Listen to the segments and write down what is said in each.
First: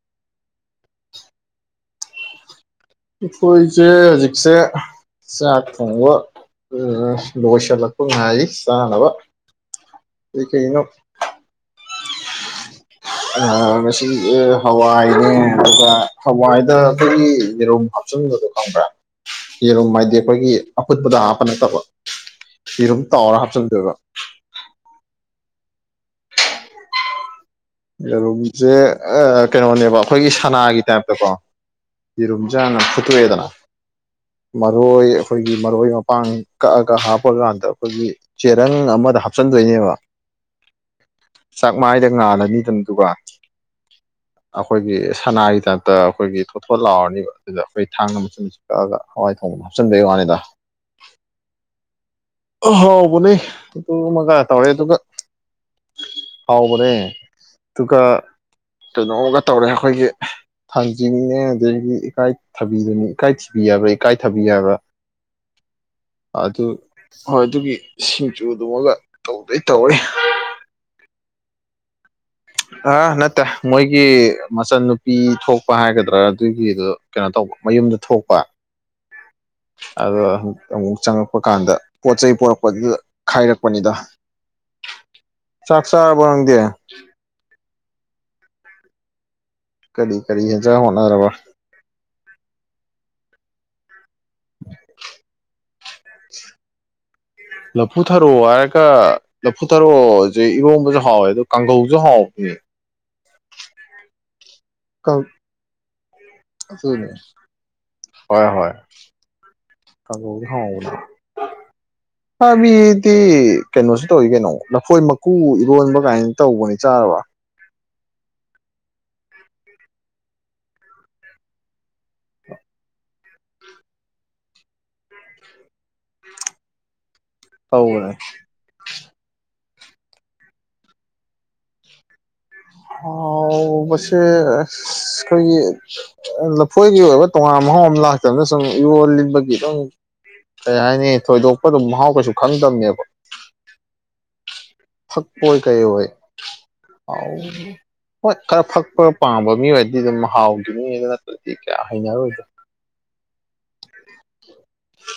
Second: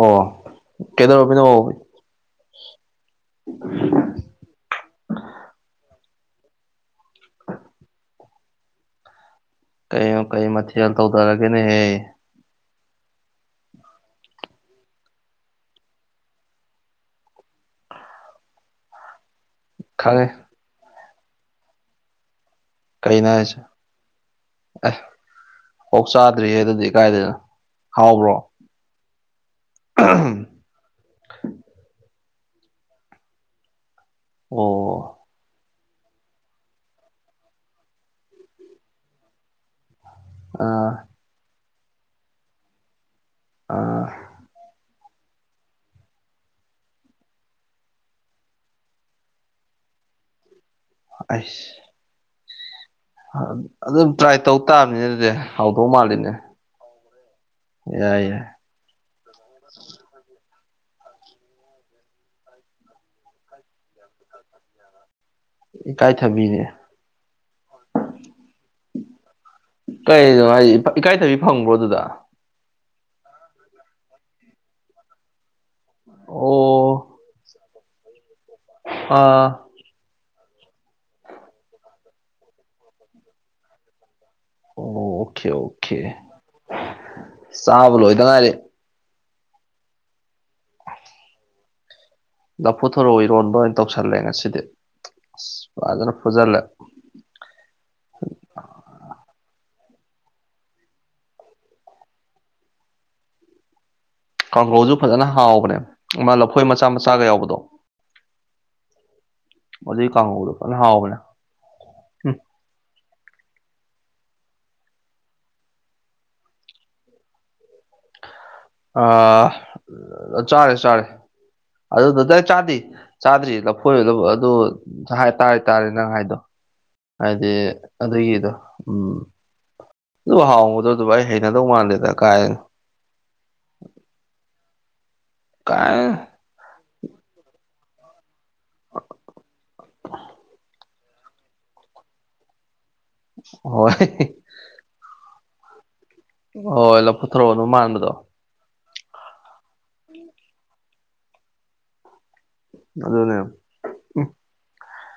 ꯑꯣ ꯀꯩꯗꯧ ꯑꯣꯏꯕꯤꯅ ꯑꯣ ꯑꯩꯈꯣꯏꯁꯦ ꯍꯧꯖꯤꯛꯁꯦ ꯆꯥꯛ ꯊꯣꯡꯕ ꯎꯝ ꯂꯣꯏꯁꯤꯜꯂꯛꯄ ꯉꯥꯏ ꯆꯥꯅꯕ ꯀꯩꯅ ꯀꯩ ꯃꯊꯦꯜꯦꯜ ꯇꯧ ꯇꯔꯒꯦꯅꯦ ꯍꯌꯦ ꯉꯁꯤ ꯍꯋꯥꯏꯅꯦ ꯑꯗꯨꯒ ꯍꯋꯥꯏꯗ ꯑꯩꯈꯣꯏꯒꯤ ꯌꯦꯔꯨꯝ ꯆꯨꯝꯕꯗꯣ ꯈꯪꯕ꯭ꯔꯥ ꯌꯦꯔꯨꯝ ꯍꯥꯏꯗꯤ ꯈꯪꯉꯦ ꯑꯩꯈꯣꯏꯒꯤ ꯑꯐꯨꯠꯄꯗ ꯍꯥꯞꯄ ꯅꯠꯇꯕ ꯁꯤꯔꯨꯝ ꯀꯩꯅꯣ ꯇꯥꯎꯔ ꯍꯥꯏꯁꯦ ꯍꯥꯞꯆꯤꯟꯗꯣꯏꯕ ꯑꯦ ꯑꯣꯛ ꯆꯥꯗ꯭ꯔꯤ ꯍꯦ ꯑꯗꯨꯗꯤ ꯀꯥꯏꯗꯅ ꯌꯦꯔꯨꯝꯁꯦ ꯀꯩꯅꯣꯅꯦꯕ ꯑꯩꯈꯣꯏꯒꯤ ꯁꯅꯥꯒꯤ ꯇꯥꯏꯞꯇꯀꯣ ꯌꯦꯔꯨꯝ ꯆꯥꯅ ꯐꯨꯠꯇꯣꯛꯑꯦꯗꯅ ꯑꯣ ꯃꯔꯣꯏ ꯑꯩꯈꯣꯏꯒꯤ ꯃꯔꯣꯏ ꯃꯄꯥꯡ ꯀꯛꯑꯒ ꯍꯥꯞꯄ ꯀꯥꯟꯗ ꯑꯩꯈꯣꯏꯒꯤ ꯆꯦꯔꯪ ꯑꯃꯗ ꯍꯥꯞꯆꯤꯟꯗꯣꯏꯅꯦꯕ ꯑꯥ ꯆꯥꯛ ꯃꯥꯏꯗ ꯉꯥꯜꯂꯅꯤꯗꯅꯗꯨꯒ ꯑꯥ ꯑꯩꯈꯣꯏꯒꯤ ꯁꯅꯥꯒꯤ ꯇꯥꯏꯞꯇ ꯑꯩꯈꯣꯏꯒꯤ ꯊꯣꯠꯊꯣꯠ ꯂꯥꯎꯔꯅꯤꯕ ꯑꯗꯨꯗ ꯑꯩꯈꯣꯏ ꯊꯥꯡꯅ ꯃꯆꯤꯟꯁꯤ ꯀꯛꯑꯒ ꯍꯋꯥꯏ ꯊꯣꯡꯕꯗ ꯍꯥꯞꯆꯤꯟꯕꯒꯤ ꯋꯥꯅꯤ ꯗ ꯑꯁ ꯍꯥꯎꯕꯅꯦ ꯑꯗꯨ ꯇ꯭ꯔꯥꯏ ꯑꯃꯒ ꯇꯧ ꯇꯧꯔꯦ ꯑꯗꯨꯒ ꯇꯥꯕꯅꯤꯅꯦ ꯑꯗꯨꯗꯤ ꯍꯥꯎꯗꯧ ꯃꯥꯜꯂꯤꯅꯦ ꯍꯥꯎꯕꯅꯦ ꯑꯗꯨꯒ ꯌꯥꯏ ꯌꯥꯏ ꯀꯩꯅꯣꯝꯃꯒ ꯇꯧꯔꯦ ꯑꯩꯈꯣꯏꯒꯤ ꯊꯥꯡꯖꯤꯡꯅꯦ ꯑꯗꯒꯤ ꯏꯀꯥꯏ ꯊꯥꯕꯤꯗꯨꯅꯤ ꯏꯀꯥꯏ ꯊꯤꯕꯤ ꯌꯥꯕ꯭ꯔꯥ ꯏꯀꯥꯏ ꯊꯥꯕꯤ ꯌꯥꯕ꯭ꯔꯥ [inaudible] ꯏꯀꯥꯏꯊꯕꯤꯅꯦ ꯑꯗꯨ ꯍꯣꯏ ꯑꯗꯨꯒꯤ ꯁꯤꯡꯖꯨ ꯑꯗꯨꯃꯒ ꯇꯧꯗꯣꯏ ꯇꯧꯔꯤ ꯀꯩꯅꯣ ꯍꯥꯏ ꯏꯀꯥꯏꯊꯕꯤ ꯐꯪꯕ꯭ꯔꯣ ꯑꯗꯨꯗ ꯑ ꯅꯠꯇꯦ ꯃꯣꯏꯒꯤ ꯃꯆꯟꯅꯨꯄꯤ ꯊꯣꯛ ꯄ ꯍꯥꯏꯒꯗ꯭ꯔꯥ ꯑꯣ ꯑꯗꯨꯒꯤꯗ ꯀꯩꯅꯣ ꯇꯧꯕ ꯃꯌꯨꯝꯗ ꯊꯣꯛꯄ ꯑꯥ ꯑꯗꯣ ꯑꯃꯨ ꯑꯃꯨꯛ ꯆꯪꯉꯛꯄ ꯀꯥꯟꯗ ꯄꯣꯠ ꯆꯩ ꯄꯣꯔꯛꯄꯗꯨꯗ ꯈꯥꯏꯔꯛꯄꯅꯤꯗ ꯑꯣ ꯑꯣꯀꯦ ꯆꯥꯛ ꯑꯣꯀꯦ ꯆꯥꯛꯕꯔꯣꯡ ꯗꯦ ꯆꯥꯕ ꯂꯣ ꯏꯗ ꯉꯥꯏꯔꯦ ꯀꯔꯤ ꯀꯔꯤ ꯍꯖ ꯍꯅ ꯔꯕ ꯂꯐꯨ ꯊꯔꯣ ꯏꯔꯣꯝꯕꯥ ꯑꯣꯏ ꯇꯧ ꯇꯧꯁꯜꯂꯦ ꯉꯁꯤꯗꯤ ꯑꯁ ꯐꯖꯅ ꯐꯨꯖꯜꯂꯦ ꯂꯐꯨ ꯊꯔꯛꯑꯣ ꯍꯥꯏꯔꯒ ꯂꯐꯨ ꯆꯠꯊꯔꯛꯑꯣꯁꯦ ꯏꯔꯣꯝꯕꯁꯨ ꯍꯥꯎꯋꯦ ꯑꯗꯣ ꯀꯥꯡꯒꯧꯁꯨ ꯍꯥꯎꯕꯅꯦ ꯀꯥꯡꯈ꯭ꯔꯨꯜꯁꯨ ꯐꯖꯅ ꯍꯥꯎꯕꯅꯦ ꯃꯥ ꯂꯐꯣꯏ ꯃꯆꯥ ꯃꯆꯥꯒ ꯌꯥꯎꯕꯗꯣ ꯍ ꯍ ꯑꯗꯨꯒꯤ ꯀꯥꯡꯍꯧꯗꯣ ꯐꯖꯅ ꯍꯥꯎꯕꯅꯦ ꯎꯝ ꯑꯃꯤ ꯀꯩꯅꯣꯁꯨ ꯇꯧꯔꯤ ꯀꯩꯅꯣ ꯂꯐꯣꯏ ꯃꯀꯨ ꯏꯔꯣꯟꯕ ꯀꯥꯏꯅ ꯇꯧꯕꯅꯤ ꯆꯥꯔꯕ ꯑ ꯆꯥꯔꯦ ꯆꯥꯔꯦ ꯑꯗꯨꯗꯨꯗ ꯆꯥꯗ ꯆꯥꯗ꯭ꯔꯤ ꯂꯐꯣꯏꯔꯗ ꯑꯗꯨ ꯇꯥꯔꯦ ꯇꯥꯔꯦ ꯅꯪ ꯍꯥꯏꯗꯣ [inaudible] ꯍꯥꯏꯗꯤ ꯇꯧꯕꯅꯦ ꯑꯗꯨꯒꯤꯗꯣ ꯎꯝ ꯑꯗꯨ ꯍꯥꯎꯕꯗꯣ ꯑꯗꯨꯕꯨ ꯑꯩ ꯍꯩꯅꯗꯧ ꯃꯥꯟꯗꯦꯗ ꯀꯥꯏ ꯑ ꯃꯁꯤꯁꯦ ꯑꯩꯈꯣꯏꯒꯤ ꯀꯥꯏ ꯂꯐꯣꯏꯒꯤ ꯑꯣꯏꯕ ꯇꯣꯉꯥꯟ ꯃꯍꯥꯎ ꯑꯃ ꯂꯥꯛ ꯃꯇꯝꯗ ꯁꯨꯝ ꯌꯣꯜꯂꯤꯕꯒꯤ ꯑꯗꯨꯝ ꯀꯩ ꯍꯥꯏꯅꯤ ꯊꯣꯏꯗꯣꯛꯄ ꯑꯗꯨꯝ ꯃꯍꯥꯎ ꯀꯩꯁꯨ ꯈꯪꯗꯕꯅꯦꯕ ꯍꯣꯏ ꯑꯣꯏꯣꯏ ꯀꯩ ꯍꯣꯏ ꯑꯣꯏ ꯂꯐꯨꯊꯔꯣ ꯑꯗꯨꯝ ꯃꯥꯟꯕꯗꯣ ꯍꯣꯏ ꯐ ꯄꯛꯄ ꯄꯥꯝꯕ ꯃꯤ ꯑꯣꯏꯔꯗꯤ ꯑꯗꯨꯝ ꯍꯥꯎꯈꯤꯅꯤ ꯑꯗꯨ ꯅꯠꯇ꯭ꯔꯗꯤ ꯀꯌꯥ ꯍꯩꯅꯔꯣꯏꯗꯣ ꯑꯗꯨꯅꯦ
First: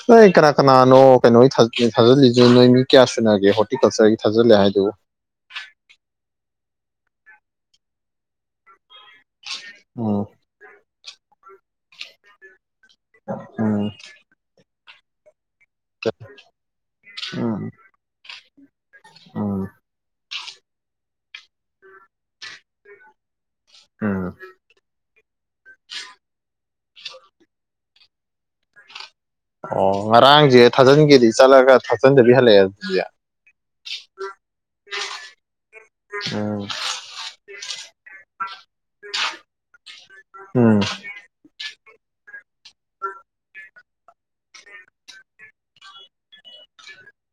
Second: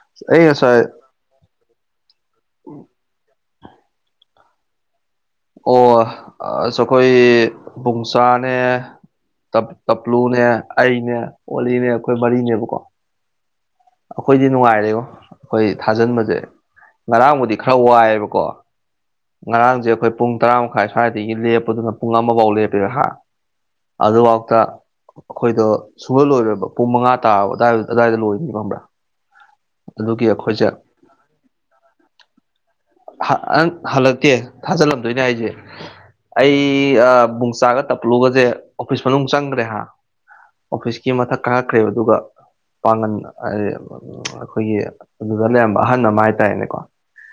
ꯅꯣꯏ ꯑꯩ ꯀꯅꯥ ꯉꯁꯥꯏ ꯀꯅꯥꯅꯣ ꯀꯩꯅꯣ ꯊ ꯊꯥꯖꯤꯜꯂꯤꯁꯨ ꯅꯣꯏ ꯃꯤ ꯀꯌꯥ ꯁꯤꯟꯅꯒꯦ ꯍꯣꯔꯇꯤꯀꯜꯆꯔꯒꯤ ꯊꯥꯖꯤꯜꯂꯦ ꯍꯥꯏꯗꯨꯕꯨ ꯑꯣ ꯑꯁꯨꯈꯣꯏ ꯄꯨꯡꯆꯥꯥꯅꯦ ꯎꯝ ꯇꯞꯂꯨꯅꯦ ꯑꯩꯅꯦ ꯑꯣꯂꯤꯅꯦ ꯑꯩꯈꯣꯏ ꯃꯔꯤꯅꯦꯕꯀꯣ ꯎꯝ ꯑꯩꯈꯣꯏꯗꯤ ꯅꯨꯡꯉꯥꯏꯔꯦꯕꯣ ꯑꯩꯈꯣꯏ ꯊꯥꯖꯤꯟꯕꯁꯦ ꯉꯔꯥꯡꯕꯨꯗꯤ ꯎꯝ ꯈꯔ ꯋꯥꯏꯑꯕꯀꯣ ꯎꯝ ꯉꯔꯥꯡꯁꯦ ꯑꯩꯈꯣꯏ ꯄꯨꯡ ꯇꯔꯥ ꯃꯈꯥꯏ ꯁ꯭ꯋꯥꯏꯗꯒꯤ ꯂꯦꯞꯄꯗꯨꯅ ꯄꯨꯡ ꯑꯃꯐꯥꯎ ꯂꯦꯞꯄꯤꯔ ꯍꯥ ꯎꯝ ꯑꯗꯨꯐꯥꯎꯇ ꯑꯩꯈꯣꯏꯗꯣ ꯁꯨꯡꯍꯜꯂꯣꯏꯔꯣꯏꯕ ꯄꯨꯡ ꯃꯉꯥ ꯇꯥꯔ ꯑꯗꯨꯗꯥꯏꯗ ꯑꯗꯨꯏ ꯂꯣꯏꯕ꯭ꯔ ꯑꯣ ꯉꯔꯥꯡꯁꯦ ꯊꯥꯖꯤꯟꯒꯦꯗꯤ ꯆꯠꯂꯒ ꯊꯥꯖꯤꯟꯗꯕꯤ ꯍꯜꯂꯛꯑꯦ ꯅꯪ ꯍꯜꯂꯛꯇꯦ ꯊꯥꯖꯤꯜꯂꯝꯗꯣꯏꯅꯦ ꯍꯥꯏꯁꯦ ꯑꯩ ꯎꯝ ꯕꯨꯡꯆꯥꯒ ꯇꯞꯂꯨꯒꯁꯦ ꯑꯣꯐꯤꯁ ꯃꯅꯨꯡ ꯆꯪꯗ꯭ꯔꯦ ꯍꯥ ꯎꯝ ꯑꯣꯐꯤꯁꯀꯤ ꯃꯊꯛ ꯀꯥꯉꯛꯈ꯭ꯔꯦꯕ ꯑꯗꯨꯒ ꯄꯥꯡꯒꯟ ꯍꯥꯏꯗꯤ ꯑꯩꯈꯣꯏꯒꯤ ꯑꯗꯨꯗ ꯂꯩꯔꯝꯕ ꯑꯍꯟ ꯑꯃ ꯍꯥꯏ ꯇꯅꯦꯀꯣ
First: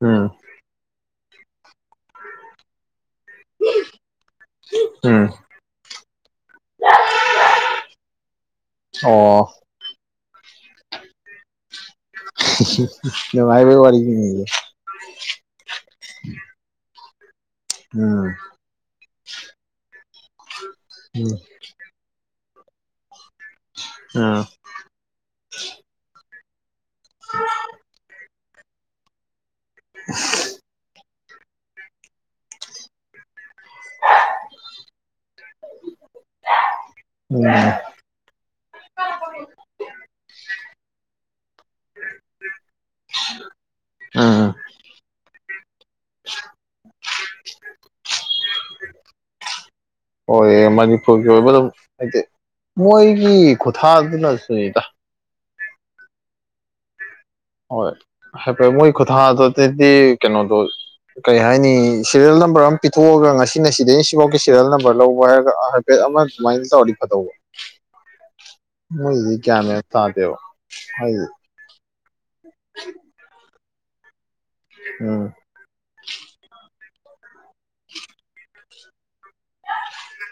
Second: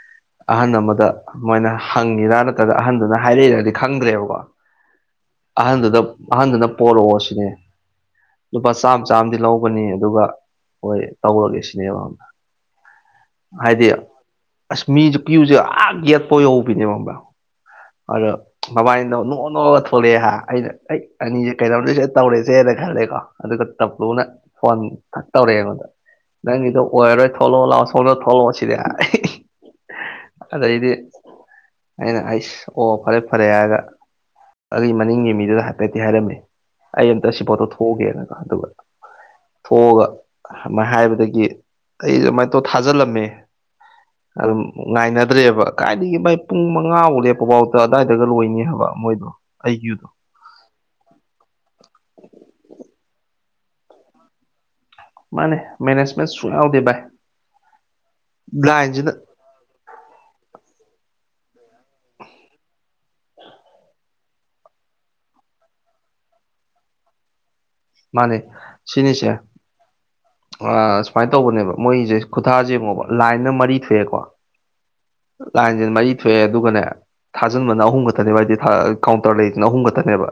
ꯎꯝ ꯑꯍꯟ ꯑꯃꯗ ꯃꯣꯏꯅ ꯍꯪꯉꯤꯔꯥ ꯅꯠꯇ꯭ꯔꯒ ꯑꯍꯟꯗꯨꯅ ꯍꯥꯏꯔꯛꯏꯔꯗꯤ ꯈꯪꯗ꯭ꯔꯦꯕꯀꯣ ꯎꯝ ꯑꯍꯟꯗꯨꯗ ꯑꯍꯟꯗꯨꯅ ꯄꯣꯔꯛꯑꯣ ꯁꯤꯅꯦ ꯂꯨꯄꯥ ꯆꯥꯝꯃ ꯑꯣ ꯆꯥꯝꯗꯤ ꯂꯧꯕꯅꯤ ꯑꯗꯨꯒ ꯍꯣꯏ ꯇꯧꯔꯒꯦꯁꯤ ꯅꯦ ꯅꯨꯡꯉꯥꯏꯕꯩ ꯍꯥꯏꯗꯤ ꯋꯥꯔꯤꯅꯤꯅꯦ ꯑꯁ ꯃꯤꯁꯨ ꯀ꯭ꯌꯨꯁꯦ ꯑ ꯌꯦꯠꯄ ꯌꯧꯕꯤꯅꯦ ꯃꯕꯥ ꯎꯝ ꯑꯗ ꯃꯕꯥꯏꯅ ꯅꯣꯛ ꯅꯣꯛꯉꯒ ꯊꯣꯛꯂꯛꯑꯦ ꯍꯥ ꯑꯩꯅ ꯑꯩ ꯎꯝ ꯑꯅꯤꯁꯦ ꯀꯩꯅꯣꯧꯗꯣꯏꯁꯦ ꯇꯧꯔꯦꯁꯦꯅ ꯈꯜꯂꯦꯀꯣ ꯑꯗꯨꯒ ꯇꯞ꯭ꯂꯨꯅ ꯎꯝ ꯐꯣꯟ ꯊ ꯇꯧꯔꯛꯑꯦ ꯑꯩꯉꯣꯟꯗ ꯅꯪꯒꯤꯗꯣ ꯑꯣꯏꯔꯔꯣꯏ ꯊꯣꯛꯂꯛꯑꯣ ꯂꯥꯛꯑꯣ ꯁꯣꯛꯗꯣꯏ ꯊꯣꯛꯂꯛꯑꯣ ꯁꯤꯗꯤ ꯑꯗꯩꯗꯤ ꯑꯩꯅ ꯑꯩꯁ ꯑꯣ ꯐꯔꯦ ꯐꯔꯦ ꯍꯥꯏꯔꯒ ꯑꯩ ꯃꯅꯤꯡꯒꯤ ꯃꯤꯗꯨꯗ ꯍꯥꯏꯐꯦꯠꯇꯤ ꯍꯥꯏꯔꯝꯃꯦ ꯑꯩ ꯑꯝꯇ ꯁꯤ ꯄꯣꯠꯇꯣ ꯊꯣꯛꯑꯒꯦꯅꯀ ꯑꯗꯨꯒ ꯊꯣꯛꯑꯒ ꯑꯗꯨꯥꯏꯅ ꯍꯥꯏꯕꯗꯒꯤ ꯑꯩ ꯑꯗꯨꯃꯥꯏ ꯇꯧ ꯊꯥꯖꯤꯜꯂꯝꯃꯦ ꯎꯝ ꯎꯝ ꯑꯗꯨ ꯉꯥꯏꯅꯗ꯭ꯔꯦꯕ ꯀꯥꯏꯗꯒꯤ ꯃꯥꯏ ꯄꯨꯡ ꯃꯉꯥꯐꯥꯎ ꯂꯦꯞꯄꯐꯥꯎꯗ ꯑꯗꯨꯋꯥꯏꯗꯒ ꯂꯣꯏꯅꯤ ꯍꯥꯏꯕ ꯃꯣꯏꯗꯣ [inaudible] ꯍꯣꯏ ꯃꯅꯤꯄꯨꯔꯒꯤ ꯑꯣꯏꯕ ꯑꯗꯨ ꯍꯥꯏꯗꯤ ꯃꯣꯏꯒꯤ ꯈꯨꯊꯥꯗꯨꯅꯁꯨꯅꯤꯗ ꯃꯥ ꯃꯦꯅꯦꯖꯃꯦꯦꯟ ꯁꯨꯥꯎꯗꯦꯚꯥꯏ ꯍꯣꯏ ꯍꯥꯏꯐꯦꯠ ꯃꯣꯏ ꯈꯨꯊꯥꯡ ꯑꯗꯨꯗꯤ ꯀꯩꯅꯣꯗꯣ ꯀꯩ ꯍꯥꯏꯅꯤ ꯁꯤꯦꯔꯤꯌꯦꯜ ꯅꯝꯕꯔ ꯑꯃ ꯄꯤꯊꯣꯛꯑꯒ ꯉꯁꯤꯅ ꯁꯤꯗꯩꯅ ꯁꯤꯐꯥꯎꯒꯤ ꯁꯦꯔꯤꯌꯦꯜ ꯅꯝꯕꯔ ꯂꯧꯕ ꯍꯥꯏꯔꯒ ꯍꯥꯏꯐꯦꯠ ꯃꯥꯏꯟꯗꯤ ꯀꯠꯇꯕꯣ ꯃꯥꯅꯦ ꯁꯤꯅꯤꯁꯦ ꯒ꯭ꯌꯥꯟ ꯃꯦꯟ ꯇꯥꯗꯦꯕ ꯍꯥꯏꯗꯤ ꯁꯨꯃꯥꯏꯅ ꯇꯧꯕꯅꯦꯕ ꯃꯣꯏꯁꯦ ꯈꯨꯊꯥꯁ ꯌꯦꯡꯉꯣꯕ ꯂꯥꯏꯟꯅ ꯃꯔꯤ ꯊꯣꯛꯑꯦꯀꯣ ꯎꯝ ꯂꯥꯏꯟꯁꯤꯅ ꯃꯔꯤ ꯊꯣꯛꯑꯦ ꯑꯗꯨꯒꯅꯦ ꯊꯥꯖꯤꯟꯕꯅ ꯑꯍꯨꯝ ꯈꯛꯇꯅꯦꯕ ꯍꯥꯏꯗꯤ ꯀꯥꯎꯟꯇꯔ ꯂꯩꯗꯅ ꯑꯍꯨꯝ ꯈꯛꯇꯅꯦꯕ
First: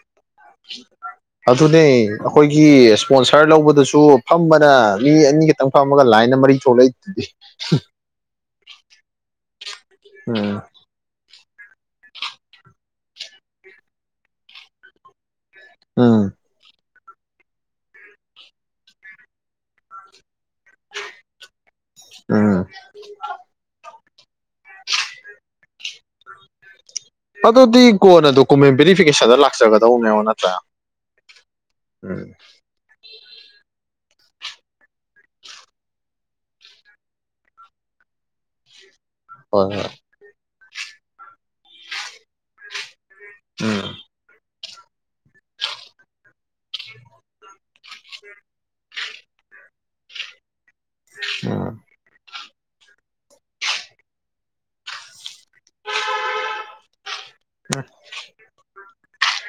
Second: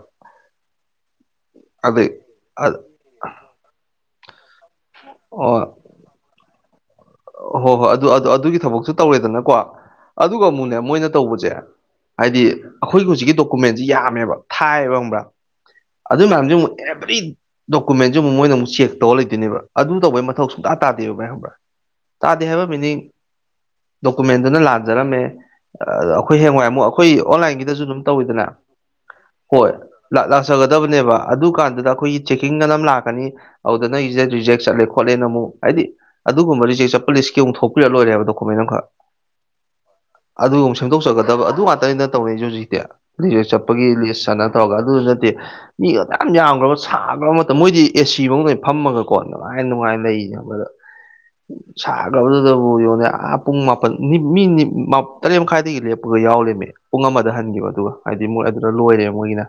ꯑꯗꯨꯗꯩ ꯒꯤ ꯏꯁ꯭ꯄꯣꯟꯁꯔ ꯂꯧꯕꯗꯁꯨ ꯐꯝꯕꯅ ꯃꯤ ꯑꯣ ꯑꯅꯤꯈꯛꯇꯪ ꯐꯝꯃꯒ ꯂꯥꯏꯟ ꯑꯃ ꯃꯔꯤ ꯊꯣꯛꯂꯛꯏ ꯍꯣꯏ ꯍꯣꯏ ꯑꯗꯨ ꯑꯗꯨꯒꯤ ꯊꯕꯛꯁꯨ ꯇꯧꯔꯦꯗꯅꯀꯣ ꯑꯗꯨꯒ ꯎꯝ ꯑꯃꯨꯛꯅꯦ ꯃꯣꯏꯅ ꯇꯧꯕꯁꯦ ꯍꯥꯏꯗꯤ ꯑꯩꯈꯣꯏꯒꯤ ꯍꯧꯖꯤꯛꯀꯤ ꯗꯣꯀꯨꯃꯦꯟꯁꯤ ꯌꯥꯝꯃꯦꯕ ꯊꯥꯏꯌꯦꯕ ꯈꯪꯕ꯭ꯔꯥ ꯑꯗꯨ ꯎꯝ ꯃꯌꯥꯝꯁ ꯑꯃꯨꯛ ꯑꯦꯕ꯭ꯔꯤ ꯗꯣꯀꯨꯃꯦꯟꯁꯤ ꯑꯃꯨꯛ ꯃꯣꯏꯅ ꯑꯃꯨꯛ ꯆꯦꯛ ꯇꯧꯔ ꯂꯩꯗꯣꯏꯅꯦꯕ ꯑꯗꯨ ꯇꯧꯕꯩ ꯃꯊꯧ ꯁꯨꯡꯇꯥ ꯇꯥꯗꯦꯕ ꯚꯥꯏ ꯍꯕ꯭ꯔꯥ ꯇꯥꯗꯦ ꯎꯝ ꯍꯥꯏꯕ ꯃꯤꯅꯤꯡ ꯗꯣꯀꯨꯃꯦꯟꯗꯨꯅ ꯂꯥꯟꯖꯔꯝꯃꯦ ꯑꯩꯈꯣꯏ ꯍꯦꯡꯋꯥꯏ ꯑꯃꯨꯛ ꯑꯩꯈꯣꯏ ꯑꯣꯟꯂꯥꯏꯟꯒꯤꯗꯁꯨ ꯑꯗꯨꯗꯤ ꯑꯗꯨꯝ ꯀꯣꯟꯅ ꯇꯧꯋꯤꯗꯅ ꯗꯣꯀꯨꯃꯦꯟ ꯚꯦꯔꯤꯐꯤꯀꯦꯁꯟꯗ ꯍꯣꯏ ꯂꯥꯛꯆꯒꯗꯧꯅꯦꯕ ꯅꯠꯇ꯭ꯔꯥ ꯂꯥꯛꯆꯒꯗꯕꯅꯦꯕ ꯑꯗꯨ ꯀꯥꯟꯗꯨꯗ ꯑꯩꯈꯣꯏꯒꯤ ꯎꯝ ꯆꯦꯛꯀꯤꯡ ꯑꯅꯝ ꯂꯥꯛꯀꯅꯤ ꯑꯗꯨꯗ ꯅꯪꯁꯦ ꯔꯤꯖꯦꯛ ꯆꯠꯂꯦ ꯈꯣꯠꯂꯦꯅ ꯑꯃꯨꯛ ꯍꯥꯏꯗꯤ ꯑꯗꯨꯒꯨꯝꯕ ꯔꯤꯖꯦꯛ ꯆꯠꯄ ꯄꯨꯂꯤꯁꯀꯤ ꯑꯃꯨꯛ ꯊꯣꯛꯄꯤꯔꯛ ꯂꯣꯏꯔꯦꯕ ꯗꯣꯀꯨꯃꯦꯟ ꯑꯃꯈꯛ ꯍꯣꯏ ꯍꯣꯏ ꯑꯗꯨꯒꯨꯝꯕ ꯁꯦꯝꯗꯣꯛꯆꯒꯗꯕ ꯑꯗꯨ ꯉꯥꯛꯇꯅꯤꯅ ꯇꯧꯅꯩꯁꯨꯦ ꯍꯧꯖꯤꯛꯇꯤ ꯖꯤꯦꯛ ꯆꯠꯄꯒꯤ ꯎꯝ ꯂꯤꯁ ꯆ ꯇꯧꯔꯒ ꯑꯗꯨꯗꯨ ꯅꯠꯇꯦ ꯃꯤ ꯈꯛꯇ ꯌꯥꯝ ꯌꯥꯝꯈ꯭ꯔꯕ ꯁꯥꯈ꯭ꯔꯕ ꯃꯇꯝ ꯃꯣꯏꯗꯤ ꯑꯦ ꯁꯤ ꯐꯗ ꯐꯝꯃꯒꯀꯣꯅꯃꯥꯏ ꯑ ꯅꯨꯡꯉꯥꯏ ꯂꯩꯕꯗ ꯑꯥ ꯑꯗꯨꯗꯕꯨ ꯌꯣꯅꯦ ꯄꯨꯡ ꯃꯥꯄꯜ ꯃꯤ ꯇꯔꯦꯠ ꯃꯈꯥꯏꯗꯒꯤ ꯂꯦꯞꯄꯒ ꯌꯥꯎꯔꯃꯤ ꯄꯨꯡ ꯑꯃꯗ ꯍꯟꯈꯤꯕ ꯑꯗꯨꯒ ꯍꯥꯏꯗꯤ ꯃꯣꯏ ꯑꯗꯨꯗ ꯂꯣꯏꯔꯦ ꯃꯣꯏꯒꯤꯅ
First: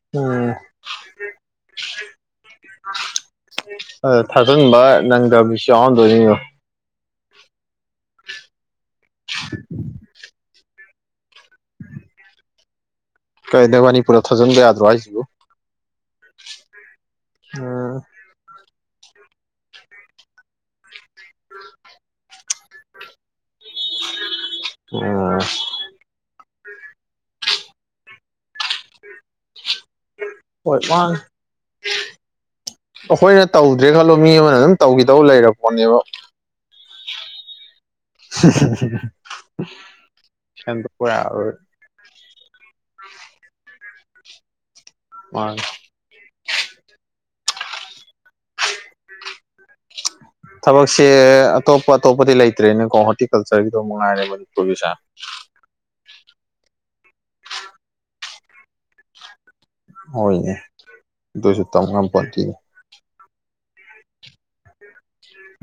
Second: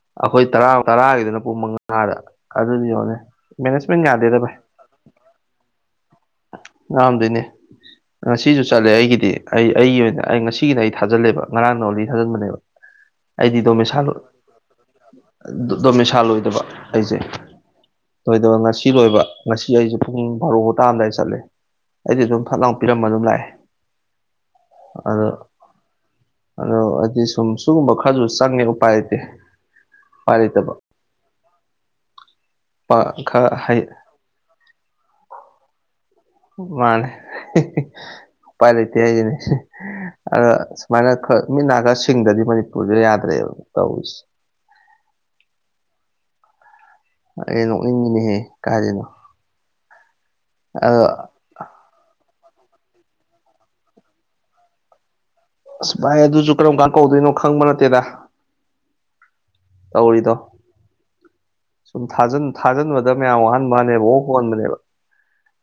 ꯎꯝ ꯑꯩꯈꯣꯏ ꯇꯔꯥ ꯇꯔꯥꯒꯤꯗꯅ ꯄꯨꯡ ꯃꯉꯥꯗ ꯑꯗꯨꯅ ꯌꯣꯟꯅꯤ ꯑ ꯊꯥꯖꯟꯕ ꯅꯪꯗꯕꯤꯁꯨ ꯌꯥꯎꯟꯗꯣꯏꯅꯤꯣ ꯉꯥꯝꯗꯣꯏꯅꯦ ꯉꯁꯤꯁꯨ ꯆꯠꯂꯦ ꯑꯩꯒꯤꯗꯤ ꯑꯩ ꯑꯩꯒꯤ ꯑꯣꯏꯅ ꯑꯩ ꯉꯁꯤꯒꯤꯅꯦ ꯑꯩ ꯊꯥꯖꯤꯜꯂꯦꯕ ꯉꯔꯥꯡ ꯅꯂꯤ ꯊꯥꯖꯤꯟꯕꯅꯦꯕ ꯀꯩꯅꯣ ꯑꯩꯗꯤꯗꯣꯃꯦ ꯏꯕꯥꯅꯤ ꯁꯂꯣ ꯄꯨꯂꯞ ꯊꯥꯖꯤꯟꯕ ꯌꯥꯗ꯭ꯔꯣ ꯍꯥꯏꯁꯤꯕꯨ ꯗꯣꯃꯦ ꯏꯁꯥ ꯂꯣꯏꯗꯕ ꯑꯩꯁꯦ ꯎꯝ ꯂꯣꯏꯗꯕ ꯉꯁꯤ ꯁꯤ ꯂꯣꯏꯕ ꯉꯁꯤ ꯑꯩꯁꯨ ꯄꯨꯡ ꯕꯥꯔꯣ ꯇꯥꯔꯝꯗꯥꯏꯗ ꯑꯩ ꯆꯠꯂꯦ ꯑꯩꯗꯤ ꯁꯨꯝ ꯐꯠ ꯂꯥꯎ ꯄꯤꯔꯃ ꯑꯗꯨꯝ ꯂꯥꯛꯑꯦ ꯑꯗꯣ ꯑꯣ ꯑꯗꯣ ꯍꯥꯏꯗꯤ ꯁꯨꯝ ꯁꯤꯒꯨꯝꯕ ꯈꯔꯁꯨ ꯆꯪꯉꯦ ꯎꯄꯥꯏꯗꯤ ꯍꯣꯏ ꯄ ꯑꯩꯈꯣꯏꯅ ꯈꯔ ꯍꯩ ꯇꯧꯗ꯭ꯔꯦ ꯈꯜꯂꯣ ꯃꯤ ꯑꯃꯅ ꯑꯗꯨꯝ ꯇꯧꯈꯤꯗꯧ ꯂꯩꯔꯕꯄꯣꯠꯅꯦꯕ ꯃꯥꯅꯦ ꯎꯄꯥꯥꯏ ꯂꯩ ꯏꯇ ꯍꯥꯏꯒꯤꯅꯤ ꯑꯗ ꯁꯦꯝꯗꯣꯛꯄ ꯁꯨꯃꯥꯏꯅ ꯈ ꯌꯥꯔꯣꯏ ꯃꯤꯠ ꯅꯥ ꯈꯥ ꯁꯤꯡꯗꯗꯤ ꯃꯅꯤꯄꯨꯔꯁꯦ ꯌꯥꯗꯦ ꯑꯔꯦ ꯇꯧꯁ ꯃꯥ ꯑꯦ ꯅꯣꯛꯅꯤꯡꯉꯅꯦꯍꯦ ꯀꯥꯗꯅꯣ ꯊꯕꯛꯁꯦ ꯑꯇꯣꯞꯄ ꯑꯇꯣꯞꯄꯗꯤ ꯂꯩꯇ ꯂꯩꯇ꯭ꯔꯦꯅꯦꯀꯣ ꯍꯣꯔꯇꯤꯀꯜꯆꯔꯒꯤꯗꯣ ꯃꯉꯥꯏꯔꯦ ꯃꯅꯤꯄꯨꯔꯕꯤꯁꯥ ꯑꯁ ꯚꯥꯏ ꯑꯗꯨꯁꯨ ꯀꯔꯝ ꯀꯥꯟ ꯀꯧꯗꯣꯏꯅꯣ ꯈꯪꯕ ꯅꯠꯇꯦꯗ ꯇꯧꯔꯤꯗꯣ ꯍꯣꯏꯅꯦ ꯑꯗꯨꯁꯨ ꯇꯝ ꯁꯨꯝ ꯊꯥ ꯉꯝꯄꯣꯟꯇꯦꯅꯦ ꯊꯥꯖꯤꯟꯕꯗ ꯗ ꯃꯌꯥꯝ ꯋꯥꯍꯟꯕꯅꯦꯕ ꯑꯣꯛ ꯍꯍꯟꯕꯅꯦꯕ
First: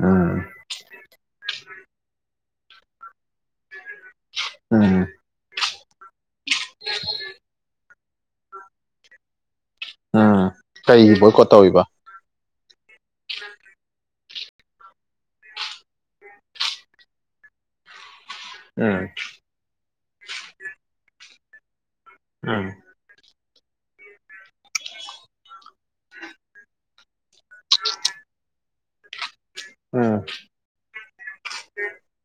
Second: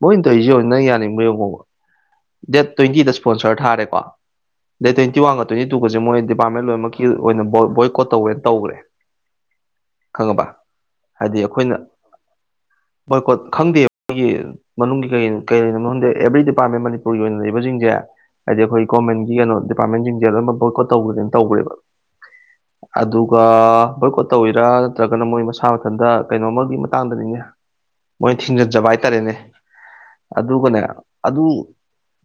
ꯃꯣꯏꯅ ꯎꯝ ꯇꯧꯔꯤꯁꯦꯅ ꯌꯥꯅꯤꯡꯕ ꯌꯦꯡꯉꯣꯡꯕ ꯗꯦꯠ ꯇ꯭ꯋꯦꯟꯇꯤꯗ ꯏꯁꯄꯣꯟꯁꯔ ꯊꯥꯔꯦꯀꯣ ꯗꯦꯠ ꯎꯝ ꯇ꯭ꯋꯦꯟꯇꯤ ꯋꯥꯟꯒ ꯇ꯭ꯋꯦꯟꯇꯤ ꯑꯗꯨꯒꯁꯦ ꯃꯣꯏ ꯗꯤꯄꯥꯔꯠꯃꯦꯟ ꯂꯣꯏꯅꯃꯛꯀꯤ ꯑꯣꯏꯅ ꯕꯣꯏ ꯀꯣꯠ ꯇꯧꯋꯦ ꯇꯧꯈ꯭ꯔꯦ ꯎꯝ ꯈꯪꯉꯕ ꯀꯩꯔꯤꯕꯣꯏ ꯈꯣꯠꯇꯧꯔꯤꯕ ꯚꯣꯏꯀꯣꯠ ꯈꯪꯗꯦ ꯑꯩꯣꯏꯒꯤ ꯃꯅꯨꯡꯒꯤ ꯀꯩ ꯀꯩ ꯑꯦꯕ꯭ꯔꯤ ꯗꯤꯄꯥꯔꯠꯃꯦꯟ ꯃꯅꯤꯄꯨꯔꯒꯤ ꯑꯣꯏꯅ ꯂꯩꯔꯤꯕꯕꯁꯤꯡꯁꯦ ꯍꯥꯏꯗꯤ ꯑꯩꯈꯣꯏ ꯎꯝ ꯒꯃꯦꯟꯒꯤ ꯀꯩꯅꯣ ꯗꯤꯄꯥꯔꯠꯃꯦꯟꯁꯤꯡꯁꯦ ꯂꯣꯏ ꯕꯣꯏꯀꯣꯠ ꯇꯧꯕ꯭ꯔꯅꯤꯅ ꯇꯧꯈꯦꯕ ꯎꯝ ꯕꯣꯏꯀꯣꯠ ꯇꯧꯋꯤꯔꯥ ꯅꯠꯇ꯭ꯔꯒꯅ ꯃꯣꯏ ꯃꯁꯥ ꯃꯊꯟꯗ ꯀꯩꯅꯣꯃ ꯃꯇꯥꯡꯗꯅꯤꯅꯦ ꯃꯣꯏ ꯊꯤꯟꯖꯠꯖꯕ ꯑꯥꯏꯇꯥꯔꯦꯅꯦ ꯎꯝ ꯑꯗꯨꯒꯅꯦ ꯑꯗꯨ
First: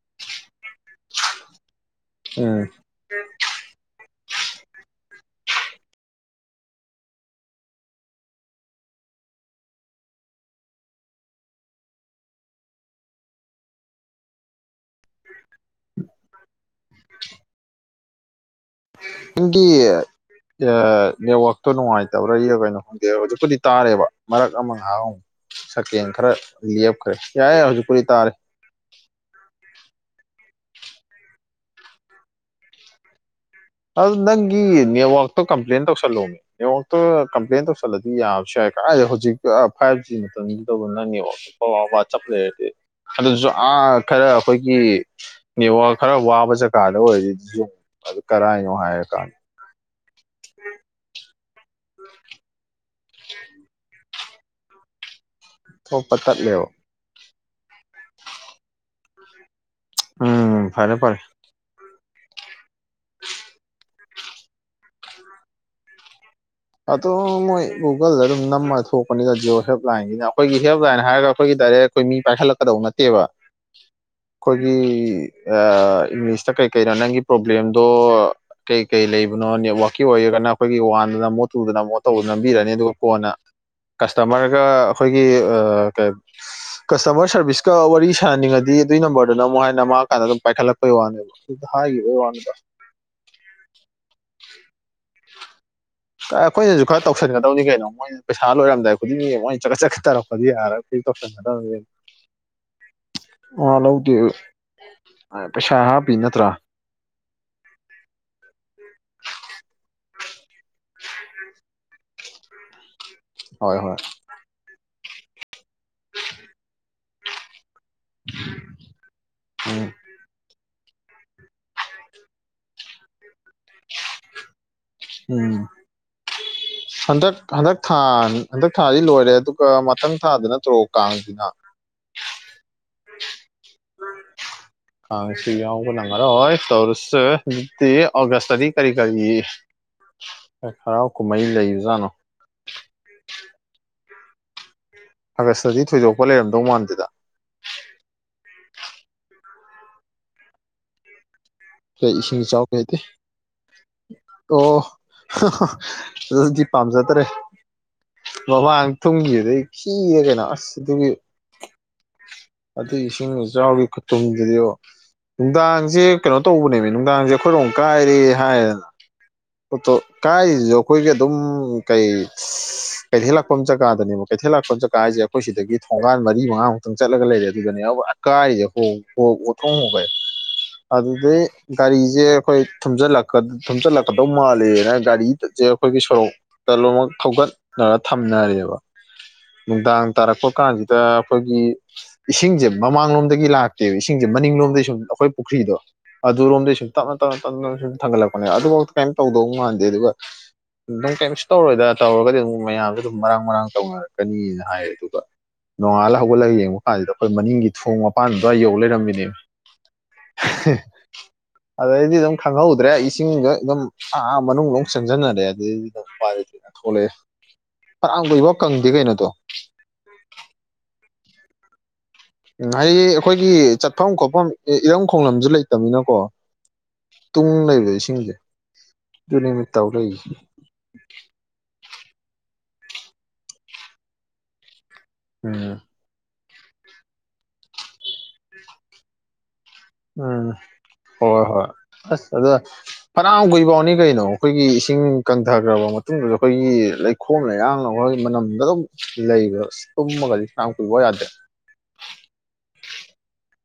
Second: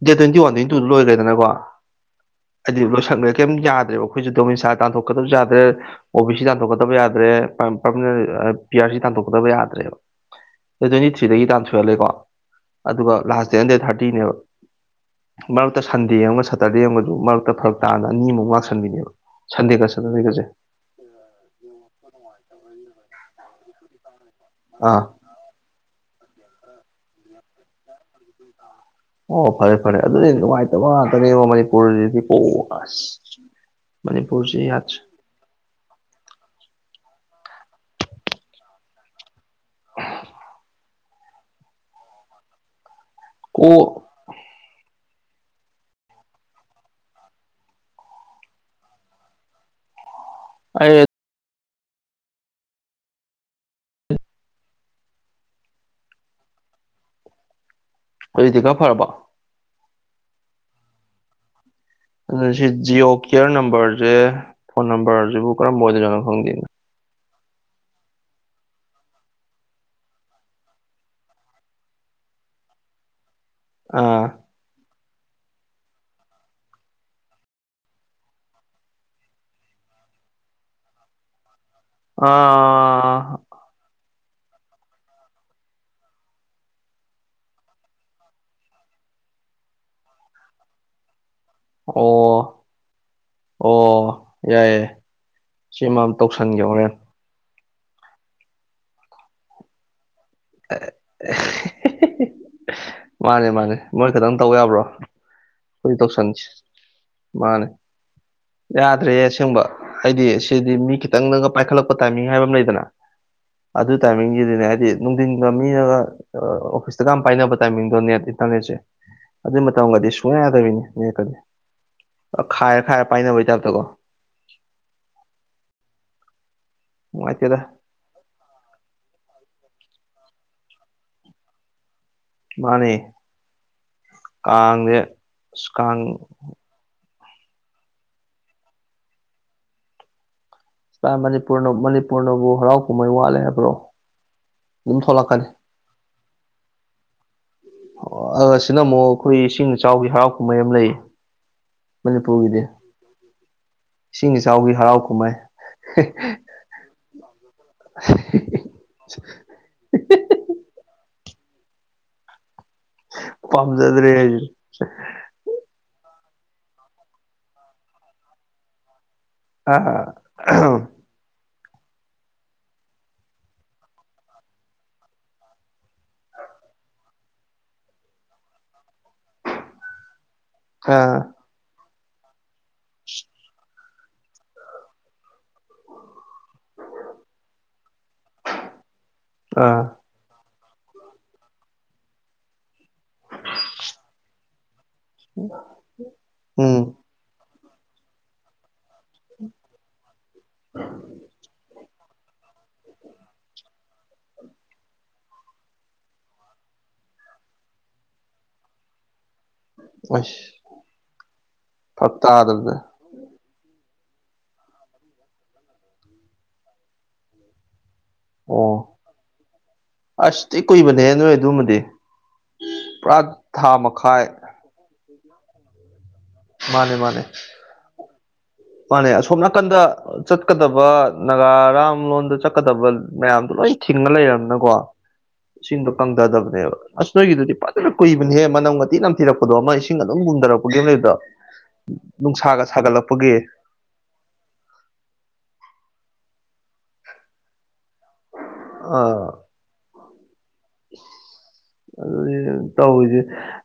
ꯗꯦꯠ ꯇ꯭ꯋꯦꯟꯇꯤ ꯋꯥꯟ ꯇ꯭ꯋꯦꯟꯇ ꯇꯨꯗ ꯂꯣꯏꯈ꯭ꯔꯦꯗꯅꯀꯣ ꯎꯝ ꯍꯥꯏꯗꯤ ꯂꯣꯏꯁꯛꯅ ꯀꯩꯝꯇ ꯌꯥꯗ꯭ꯔꯦꯕ ꯑꯩꯈꯣꯏꯁꯨ ꯗꯣꯃꯤꯟꯁꯥ ꯇꯥꯟꯊꯣꯛꯀꯗꯕꯁꯨ ꯌꯥꯗ꯭ꯔꯦ ꯑꯣ ꯕꯤ ꯁꯤꯥꯟ ꯥꯟꯊꯣꯛꯀꯕ ꯌꯥꯗ꯭ꯔꯦ ꯄꯤꯌꯥꯔ ꯁꯤ ꯇꯥꯟꯊꯣꯛꯀꯗꯕ ꯌꯥꯗ꯭ꯔꯦꯕ ꯇ꯭ꯋꯦꯟꯇꯤ ꯊ꯭ꯔꯤꯗꯒꯤ ꯇꯥꯟ ꯁꯨꯍꯜꯂꯦꯀꯣ ꯑꯗꯨꯒ ꯂꯥꯁ ꯗꯦ ꯍꯟꯗ꯭ꯔꯦꯠ ꯊꯥꯔꯇꯤꯅꯦꯕ ꯃꯔꯛꯇ ꯁꯟꯗꯦ ꯑꯃꯒ ꯁꯦꯇꯔꯗꯦ ꯑꯃꯒꯗꯨ ꯃꯔꯛꯇ ꯐꯔꯛ ꯇꯥꯗ ꯑꯅꯤꯃꯨꯛ ꯂꯥꯛ ꯅꯪꯒꯤ ꯑꯦ ꯅꯦꯠꯋꯥꯛ ꯅꯨꯡꯉꯥꯏꯇꯕ꯭ꯔ ꯏꯔ ꯀꯩꯅꯣ ꯈꯣꯡꯗꯦ ꯍꯧꯖꯤꯛꯄꯨꯗꯤ ꯇꯥꯔꯦꯕ ꯃꯔꯛ ꯑꯃ ꯉꯥꯏꯍꯥꯛ ꯑꯥ ꯑꯃꯨꯛ ꯍꯦꯡ ꯈꯔ ꯂꯦꯞꯈ꯭ꯔꯦ ꯌꯥꯏꯦ ꯍꯧꯖꯤꯛꯄꯨꯗꯤ ꯇꯥꯔꯦ ꯑꯣ ꯐꯔꯦ ꯐꯔꯦ ꯑꯗꯨꯗꯤ ꯅꯨꯡꯉꯥꯏꯇꯕ ꯉꯥꯛꯇꯅꯦꯕ ꯃꯅꯤꯄꯨꯔꯗꯤ ꯄꯣ ꯑꯁ ꯑꯗꯨ ꯅꯪꯒꯤ ꯃꯅꯤꯄꯨꯔꯁꯤ ꯌꯥꯗ꯭ꯔꯦ ꯅꯦꯠꯋꯥꯛꯇ ꯀꯝꯄ꯭ꯂꯦꯟ ꯇꯧꯁꯜꯂꯣꯅꯦ ꯅꯦꯋꯥꯛ ꯑꯣ ꯀꯝꯄ꯭ꯂꯦꯟ ꯇꯧꯁꯜꯂꯗꯤ ꯌꯥꯕꯁꯨ ꯌꯥꯏ ꯀ ꯍꯧꯖꯤꯛ ꯐꯥꯏꯚ ꯖꯤ ꯃꯇꯝꯗꯨ ꯇꯧꯕꯅꯤ ꯕ ꯆꯞ ꯂꯩꯔꯗꯤ ꯑꯗꯨꯁꯨ ꯀꯣ ꯑꯥ ꯈꯔ ꯑꯩꯈꯣꯏꯒꯤ ꯅꯦꯠꯋꯥꯛ ꯈꯔ ꯋꯥꯕ ꯖꯒꯥꯗ ꯑꯣꯏꯔꯔꯤꯗꯤ ꯌꯨꯝ ꯑꯗꯨ ꯀꯔꯥꯏꯅꯣ ꯍꯥꯏꯔꯀꯥꯟꯗ ꯑꯩ [unintelligible] ꯊꯣꯛꯄ ꯇꯠꯂꯣ ꯍꯧꯖꯤꯛꯗꯤ ꯈꯔ ꯐꯔꯕꯣ ꯎꯝ ꯐꯔꯦ ꯐꯔꯦ ꯑꯗꯨꯅ ꯁꯤ ꯖꯤꯑꯣ ꯀꯦꯌꯔ ꯅꯝꯕꯔꯁꯦ ꯐꯣꯟ ꯅꯝꯕꯔꯁꯤꯕꯨ ꯀꯔꯝꯕ ꯑꯣꯏꯗꯣꯏꯅꯣ ꯈꯪꯗꯦꯅꯣ ꯑꯣ ꯃꯣꯏ ꯒꯨꯒꯜꯗ ꯑꯗꯨꯝ ꯅꯝꯃꯒ ꯊꯣꯛꯄꯅꯤꯗ ꯖꯤꯑꯣ ꯍꯦꯜꯞ ꯂꯥꯏꯟꯒꯤꯅ ꯑꯩꯈꯣꯏꯒꯤ ꯍꯦꯜꯞ ꯂꯥꯏꯟ ꯍꯥꯏꯔꯒ ꯑꯩꯈꯣꯏꯒꯤ ꯗꯥꯏꯔꯦꯛ ꯑꯩꯈꯣꯏ ꯃꯤ ꯄꯥꯏꯈꯠꯂꯛꯀꯗꯧ ꯅꯠꯇꯦꯕ ꯑꯥ ꯑꯩꯈꯣꯏꯒꯤ ꯏꯪꯂꯤꯁꯇ ꯀꯩ ꯀꯩꯅꯣ ꯅꯪꯒꯤ ꯄ꯭ꯔꯣꯕ꯭ꯂꯦꯝꯗꯣ ꯀꯩ ꯀꯩ ꯂꯩꯕꯅꯣ ꯅꯦꯠꯋꯥꯛꯀꯤ ꯑꯣꯏ ꯑꯩꯈꯣꯏꯒꯤ ꯋꯥꯟꯗ ꯅꯝꯃꯣ ꯇꯨꯗ ꯅꯝꯃꯣ ꯇꯧꯕꯗꯨ ꯅꯝꯕꯤꯔꯅꯤ ꯑꯗꯨꯒ ꯀꯣꯟꯅ ꯑꯥ ꯀꯁꯇꯃꯔꯒ ꯑꯩꯈꯣꯏꯒꯤ ꯀꯩ ꯀꯁꯇꯃꯔ ꯁꯔꯕꯤꯁꯀ ꯋꯥꯔꯤ ꯁꯥꯅꯅꯤꯡꯉꯗꯤ ꯑꯗꯨ ꯁꯤ ꯅꯝꯕꯔꯗ ꯅꯝꯃꯣ ꯍꯥꯏꯅ ꯅꯝꯃꯛꯑꯀꯥꯟꯗ ꯑꯗꯨꯝ ꯄꯥꯏꯈꯠꯂꯛꯄꯒꯤ ꯋꯥꯅꯦꯕ ꯑꯗꯨꯗ ꯍꯥꯏꯈꯤꯕꯒꯤ ꯋꯥꯅꯤꯗ ꯑꯣ ꯑꯣ ꯌꯥꯏ ꯌꯥꯏ ꯑꯩꯈꯣꯏꯅꯁꯨ ꯈꯔ ꯇꯧꯁꯟꯒ ꯇꯧꯅꯤ ꯀꯩꯅꯣ ꯃꯣꯏ ꯄꯩꯁꯥ ꯂꯣꯏꯔꯝꯗꯥꯏ ꯈꯨꯗꯤꯡꯒꯤ ꯃꯣꯏꯅ ꯆꯠꯒꯠ ꯆꯠꯒꯠ ꯇꯧꯔꯛ ꯌꯥꯔꯒ ꯈꯣꯏꯁꯨ ꯇꯧꯁꯟ ꯃꯥꯅꯦ ꯃꯥꯅꯦ ꯃꯣꯏ ꯈꯤꯇꯪ ꯇꯧ ꯌꯥꯕ꯭ꯔꯣ ꯄꯩꯁꯥ ꯑꯩꯈꯣꯏ ꯍꯥꯞꯄꯤ ꯇꯧꯁꯟꯁ ꯅꯠꯇ꯭ꯔꯥ ꯃꯥꯅꯦ ꯌꯥꯗ꯭ꯔꯦ ꯑꯁꯦꯡꯕ ꯍꯥꯏꯗꯤ ꯁꯤꯗꯤ ꯃꯤ ꯈꯤꯇꯪꯅꯒ ꯄꯥꯏꯈꯠꯂꯛꯄ ꯇꯥꯏꯃꯤꯡ ꯍꯥꯏꯕ ꯑꯃ ꯂꯩꯗꯅ ꯍꯣꯏ ꯑꯗꯨ ꯍꯣꯏ ꯇꯥꯏꯃꯤꯡꯁꯤꯗꯤꯅꯦ ꯍꯥꯏꯗꯤ ꯅꯨꯡꯊꯤꯟꯒ ꯃꯤꯅꯒ ꯑꯣꯐꯤꯁꯇꯒ ꯄꯥꯏꯅꯕ ꯇꯥꯏꯃꯤꯡ ꯅ‌ꯦꯠ ꯏꯟꯇꯔꯅꯦꯠꯁꯦ ꯑꯗꯨꯏ ꯎꯝ ꯃꯇꯝꯒꯗꯤ ꯁꯨꯡꯌꯥ ꯌꯥꯗꯕꯤꯅꯤ ꯀꯗꯤ ꯈꯥꯏꯔ ꯈꯥꯏꯔ ꯄꯥꯏꯅ ꯎꯝ ꯍꯟꯗꯛ ꯅꯨꯡꯉꯥꯏꯇꯦꯗ ꯍꯟꯗꯛ ꯊꯥ ꯍꯟꯗꯛ ꯊꯥꯁꯤ ꯂꯣꯏꯔꯦ ꯑꯗꯨꯒ ꯃꯊꯪ ꯊꯥꯗ ꯅꯠꯇ꯭ꯔꯣ ꯀꯥꯡꯁꯤꯅ ꯃꯥꯅ‌ꯦ ꯀꯥꯡꯁꯤ ꯑꯁ ꯌꯥꯎꯕꯨ ꯀꯥꯡ ꯅꯪꯉꯔ‌ꯣꯏ ꯇ‌ꯧꯔꯤ ꯑꯣꯒꯁꯗꯗꯤ ꯀꯔꯤ ꯀꯔꯤ ꯍꯔꯥꯎ ꯀꯨꯝꯍꯩ ꯃꯅꯤꯄꯨꯔꯅ ꯂꯩꯕꯖꯥꯠꯅꯣ ꯃꯅꯤꯄꯨꯔꯅꯕꯨ ꯍꯔꯥꯎ ꯀꯨꯝꯍꯩ ꯋꯥꯠꯂꯦ ꯍꯥꯏꯕ꯭ꯔꯣ ꯑꯗꯨꯝ ꯊꯣꯛꯂꯛꯀꯅꯤ ꯑꯥꯒꯁꯇꯗꯤ ꯊꯣꯏꯗꯣꯛꯄ ꯂꯩꯔꯝꯗꯧ ꯃꯥꯟꯗ‌ꯦꯗ ꯑꯁꯤꯅ ꯑꯃꯨꯛ ꯑꯩꯈꯣꯏ ꯏꯁꯤꯡ ꯏꯆꯥꯎꯒꯤ ꯍꯔꯥꯎ ꯀꯨꯝꯍꯩ ꯑꯃ ꯂꯩ ꯀꯩ ꯏꯁꯤꯡ ꯏꯆꯥꯎꯒꯤ ꯍꯥꯏꯗꯤ ꯏꯁꯤꯡ ꯏꯆꯥꯎꯒꯤ ꯑꯣ ꯍꯔꯥꯎ ꯀꯨꯝꯍꯩ ꯑꯗꯨꯗꯤ ꯄꯥꯝꯖꯗꯔꯦ ꯃꯃꯥꯡ ꯊꯨꯝꯈꯤꯕꯗꯨꯗꯩ ꯈꯤꯔꯦ ꯀꯩꯅꯣ ꯑꯁ ꯑꯗꯨꯒꯤ ꯑꯗꯨꯏ ꯏꯁꯤꯡ ꯏꯆꯥꯎꯒꯤ ꯄꯥꯝꯖꯗ꯭ꯔꯦ ꯑꯩꯁꯨ ꯈꯨꯇꯨꯝꯗꯨꯗꯤ ꯅꯨꯡꯗꯥꯡꯁꯦ ꯀꯩꯅꯣ ꯇꯧꯕꯅꯦꯕ ꯅꯨꯡꯗꯥꯡꯁꯦ ꯑꯩꯈꯣꯏꯔꯣꯝ ꯀꯥꯏꯔꯦ ꯍꯥꯏꯌꯦꯗꯅ ꯑꯣ ꯑꯥ ꯀꯥꯏꯁꯤꯁꯨ ꯑꯩꯈꯣꯏꯒꯤ ꯑꯗꯨꯝ ꯀꯩ ꯀꯩꯊꯦꯜ ꯂꯥꯛꯄ ꯖꯒꯥꯗꯅꯦꯕ ꯀꯩꯊꯦꯜ ꯂꯥꯛꯄ ꯖꯒꯥ ꯍꯥꯏꯁꯦ ꯑꯩꯈꯣꯏ ꯁꯤꯗꯒꯤ ꯊꯣꯡꯒꯥꯟ ꯃꯔꯤ ꯃꯉꯥꯃꯨꯛ ꯆꯠꯂꯒ ꯂꯩꯔꯦ ꯑꯗꯨꯗꯅꯦ [unintelligible] ꯀꯥꯏꯔꯤꯁꯦ ꯑꯣꯊꯣꯡ ꯍ‌ꯣꯏ ꯑꯥ ꯑꯗꯨꯗꯩ ꯒꯥꯔꯤꯁꯦ ꯑꯩꯈꯣꯏ ꯊꯨꯝ ꯊꯨꯝꯖꯤꯜꯂꯛꯀꯗꯧ ꯃꯥꯜꯂꯦꯅ ꯒꯥꯔꯤꯁꯦ ꯑꯩꯈꯣꯏꯒꯤ ꯁꯣꯔꯣꯛꯇ ꯃꯛ ꯊꯧꯒꯠꯅꯔ ꯊꯝꯅꯔꯦꯕ ꯑꯥ ꯅꯨꯡꯗꯥꯡ ꯇꯥꯔꯛꯄ ꯀꯥꯟꯁꯤꯗ ꯑꯩꯈꯣꯏꯒꯤ ꯏꯁꯤꯡꯁꯦ ꯃꯃꯥꯡꯂꯣꯝꯗꯒꯤ ꯂꯥꯛꯇꯦꯕ ꯏꯁꯤꯡꯁꯦ ꯃꯅꯤꯡꯂꯣꯝꯗꯒꯤ ꯁꯨꯝ ꯑꯩꯈꯣꯏ ꯄꯨꯈ꯭ꯔꯤꯗꯣ ꯑꯗꯨꯔꯣꯝꯗꯩ ꯎꯝ ꯁꯨꯝ ꯇꯞꯅ ꯇꯞꯅ ꯇꯞꯅꯞꯅ ꯁꯨꯝ ꯊꯥꯡꯒꯠꯂꯛꯄꯅꯦ ꯑꯗꯨꯐꯥꯎ ꯀꯩꯝ ꯇꯧꯗꯧ ꯃꯥꯟꯗꯦ ꯑꯗꯨꯒ ꯑꯗꯨꯝ ꯀꯩꯝꯁꯨ ꯇꯧꯔꯣꯏꯗ ꯇꯧꯔꯒꯗꯤ ꯑꯗꯨꯝ ꯃꯌꯥꯝꯗ ꯑꯗꯨꯝ ꯃꯔꯥꯡ ꯃꯔꯥꯡ ꯇꯧꯅꯔꯛꯀꯅꯤꯅ ꯍꯥꯏ ꯑꯗꯨꯒ ꯅꯣꯡꯉꯥꯜꯂ ꯍꯧꯒꯠꯂꯒ ꯌꯦꯡꯉ ꯃꯄꯥꯟꯁꯤꯗ ꯑꯩꯈꯣꯏ ꯃꯅꯤꯡꯒꯤ ꯊꯣꯡ ꯃꯄꯥꯟ ꯗꯨꯋꯥꯏ ꯌꯧ ꯂꯩꯔꯝꯃꯤꯅꯦ ꯑꯁ ꯐꯛ ꯑꯗꯩꯗꯤ ꯑꯗꯨꯝ ꯇꯥꯗꯕꯗ ꯈꯪꯍꯧꯗ꯭ꯔꯦ ꯏꯁꯤꯡꯗ ꯑꯗꯨꯝ ꯑꯥ ꯃꯅꯨꯡ ꯑꯃꯨꯛ ꯆꯪꯁꯤꯟꯅꯔꯦ ꯑꯗꯨꯗꯩꯗꯤ ꯎꯄꯥꯏ ꯂꯩꯇꯅ ꯊꯣꯛꯂꯛꯑꯦ ꯑꯥꯡꯕꯩꯕꯣ ꯑꯣ ꯀꯪꯗꯦ ꯀꯩꯅꯣꯗꯣ ꯅꯦꯍꯦ ꯅꯣꯏ ꯑꯗꯨꯃꯗꯤ ꯎꯝ ꯍꯥꯏꯗꯤ ꯄꯨꯔꯥ ꯑꯩꯈꯣꯏꯒꯤ ꯊꯥ ꯆꯠꯐꯝ ꯃꯈꯥꯏ ꯈꯣꯠꯐꯝ ꯏꯔꯝ ꯈꯣꯡꯂꯁꯨ ꯂꯩꯇꯕꯅꯤꯅꯀꯣ ꯃꯥꯅꯦ ꯃꯥꯅꯦ ꯇꯨꯡ ꯂꯩꯔ ꯏꯁꯤꯡꯁꯦ ꯃꯥꯅꯦ ꯑꯁꯣꯝ ꯑꯗꯨꯅꯦꯃꯤ ꯅꯥꯀꯟꯗ ꯇꯧ ꯂꯩꯔꯤꯁꯦ ꯆꯠꯀꯗꯕ ꯅꯥꯒꯥ ꯑꯔꯥꯝ ꯂꯣꯟꯗ ꯆꯠꯀꯗꯕ ꯃꯌꯥꯝꯗꯣ ꯂꯣꯏ ꯊꯤꯡꯅ ꯂꯩꯔꯕꯔꯕꯅꯀꯣ ꯎꯝ ꯏꯁꯤꯡꯗꯣ ꯀꯪꯊꯗꯕꯅꯤ ꯕ ꯑꯁ ꯅꯣꯏꯒꯤꯗꯨꯗꯤ ꯐꯖꯅ ꯀꯨꯏꯕꯅꯦꯍꯦ ꯃꯅꯝ ꯃꯇꯤ ꯅꯝꯊꯤꯔꯛꯄꯗꯣ ꯑꯃ ꯏꯁꯤꯡ ꯑꯗꯨꯝ ꯎꯝ ꯃꯨꯝꯊꯔꯛꯄꯒꯤ ꯑꯃ ꯂꯩꯗ ꯍꯣꯏ ꯍꯣꯏ ꯑꯗꯣ ꯅꯨꯡꯁꯥꯒ ꯁꯥꯒꯠꯂꯛꯄꯒꯤ ꯐꯅꯌꯥꯝ ꯀꯨꯏꯐꯥꯎꯅꯤ ꯀꯩꯅꯣ ꯑꯩꯈꯣꯏꯒꯤ ꯏꯁꯤꯡ ꯀꯪꯊꯈ꯭ꯔꯕ ꯃꯇꯨꯡꯗꯨꯗ ꯑꯩꯈꯣꯏꯒꯤ ꯂꯩꯈꯣꯝ ꯂꯩꯌꯥꯡ ꯃꯣꯏꯒꯤ ꯃꯅꯝꯗ ꯑꯗꯨꯝ ꯂꯩꯕ ꯇꯨꯝꯃꯒꯗꯤ ꯐꯅꯌꯥꯝ ꯀꯨꯏꯕ ꯌꯥꯗꯦ ꯑꯗꯨꯗꯤ ꯇꯧꯔꯤꯁꯦ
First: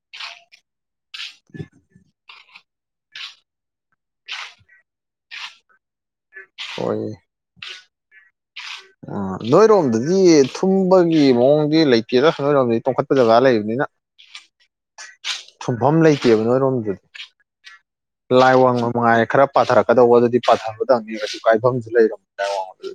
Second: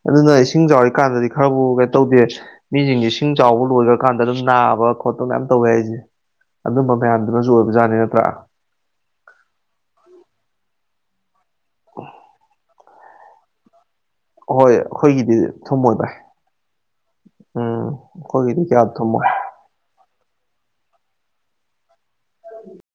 ꯑꯗꯨꯅ ꯏꯁꯤꯡ ꯆꯥꯎꯔ ꯀꯥꯟꯗꯗꯤ ꯈꯔꯕꯨ ꯀꯩꯅꯣ ꯇꯧꯗꯦ ꯃꯤꯁꯤꯡꯁꯦ ꯏꯁꯤꯡ ꯆꯥꯎꯕ ꯂꯣꯏꯈ꯭ꯔꯀꯥꯟꯗ ꯑꯗꯨꯝ ꯅꯥꯕ ꯈꯣꯠꯄ ꯃꯌꯥꯝ ꯇꯧꯋꯦ ꯍꯥꯏꯁꯦ ꯑꯗꯨꯝꯕ ꯃꯌꯥꯝꯗꯨꯅꯁꯨ ꯑꯣꯏꯕꯖꯥꯠꯅꯤ ꯅꯠꯇ꯭ꯔꯥ ꯎ ꯅꯣꯏꯔꯣꯝꯗꯗꯤ ꯊꯨꯝꯕꯒꯤ ꯃꯑꯣꯡꯗꯤ ꯂꯩꯇꯦꯗ ꯅꯣꯏꯔꯣꯝꯗꯗꯤ ꯇꯣꯡꯈꯠ ꯖꯒꯥ ꯂꯩꯕꯅꯤꯅ ꯍꯣꯏ ꯑꯩꯈꯣꯏꯒꯤꯗꯤ ꯊꯨꯡꯐꯝ ꯊꯨꯝꯃꯣꯏ ꯚꯥꯏ ꯂꯩꯇꯦꯕ ꯅꯣꯏꯔꯣꯝꯗꯨꯗꯤ ꯎꯝ ꯑꯩꯈꯣꯏꯒꯤꯗꯤ ꯀꯌꯥ ꯂꯥꯏꯋꯡꯕ ꯊꯨꯝꯃꯣꯏ ꯃꯉꯥꯏ ꯈꯔ ꯄꯥꯊꯔꯛꯀꯗꯧꯕ ꯑꯗꯨ ꯑꯗꯨ ꯄꯥꯊꯥꯕꯗꯝꯅꯤ ꯀꯩꯁꯨ ꯀꯥꯏꯐꯝꯁꯨ ꯂꯩꯔꯝꯗꯤ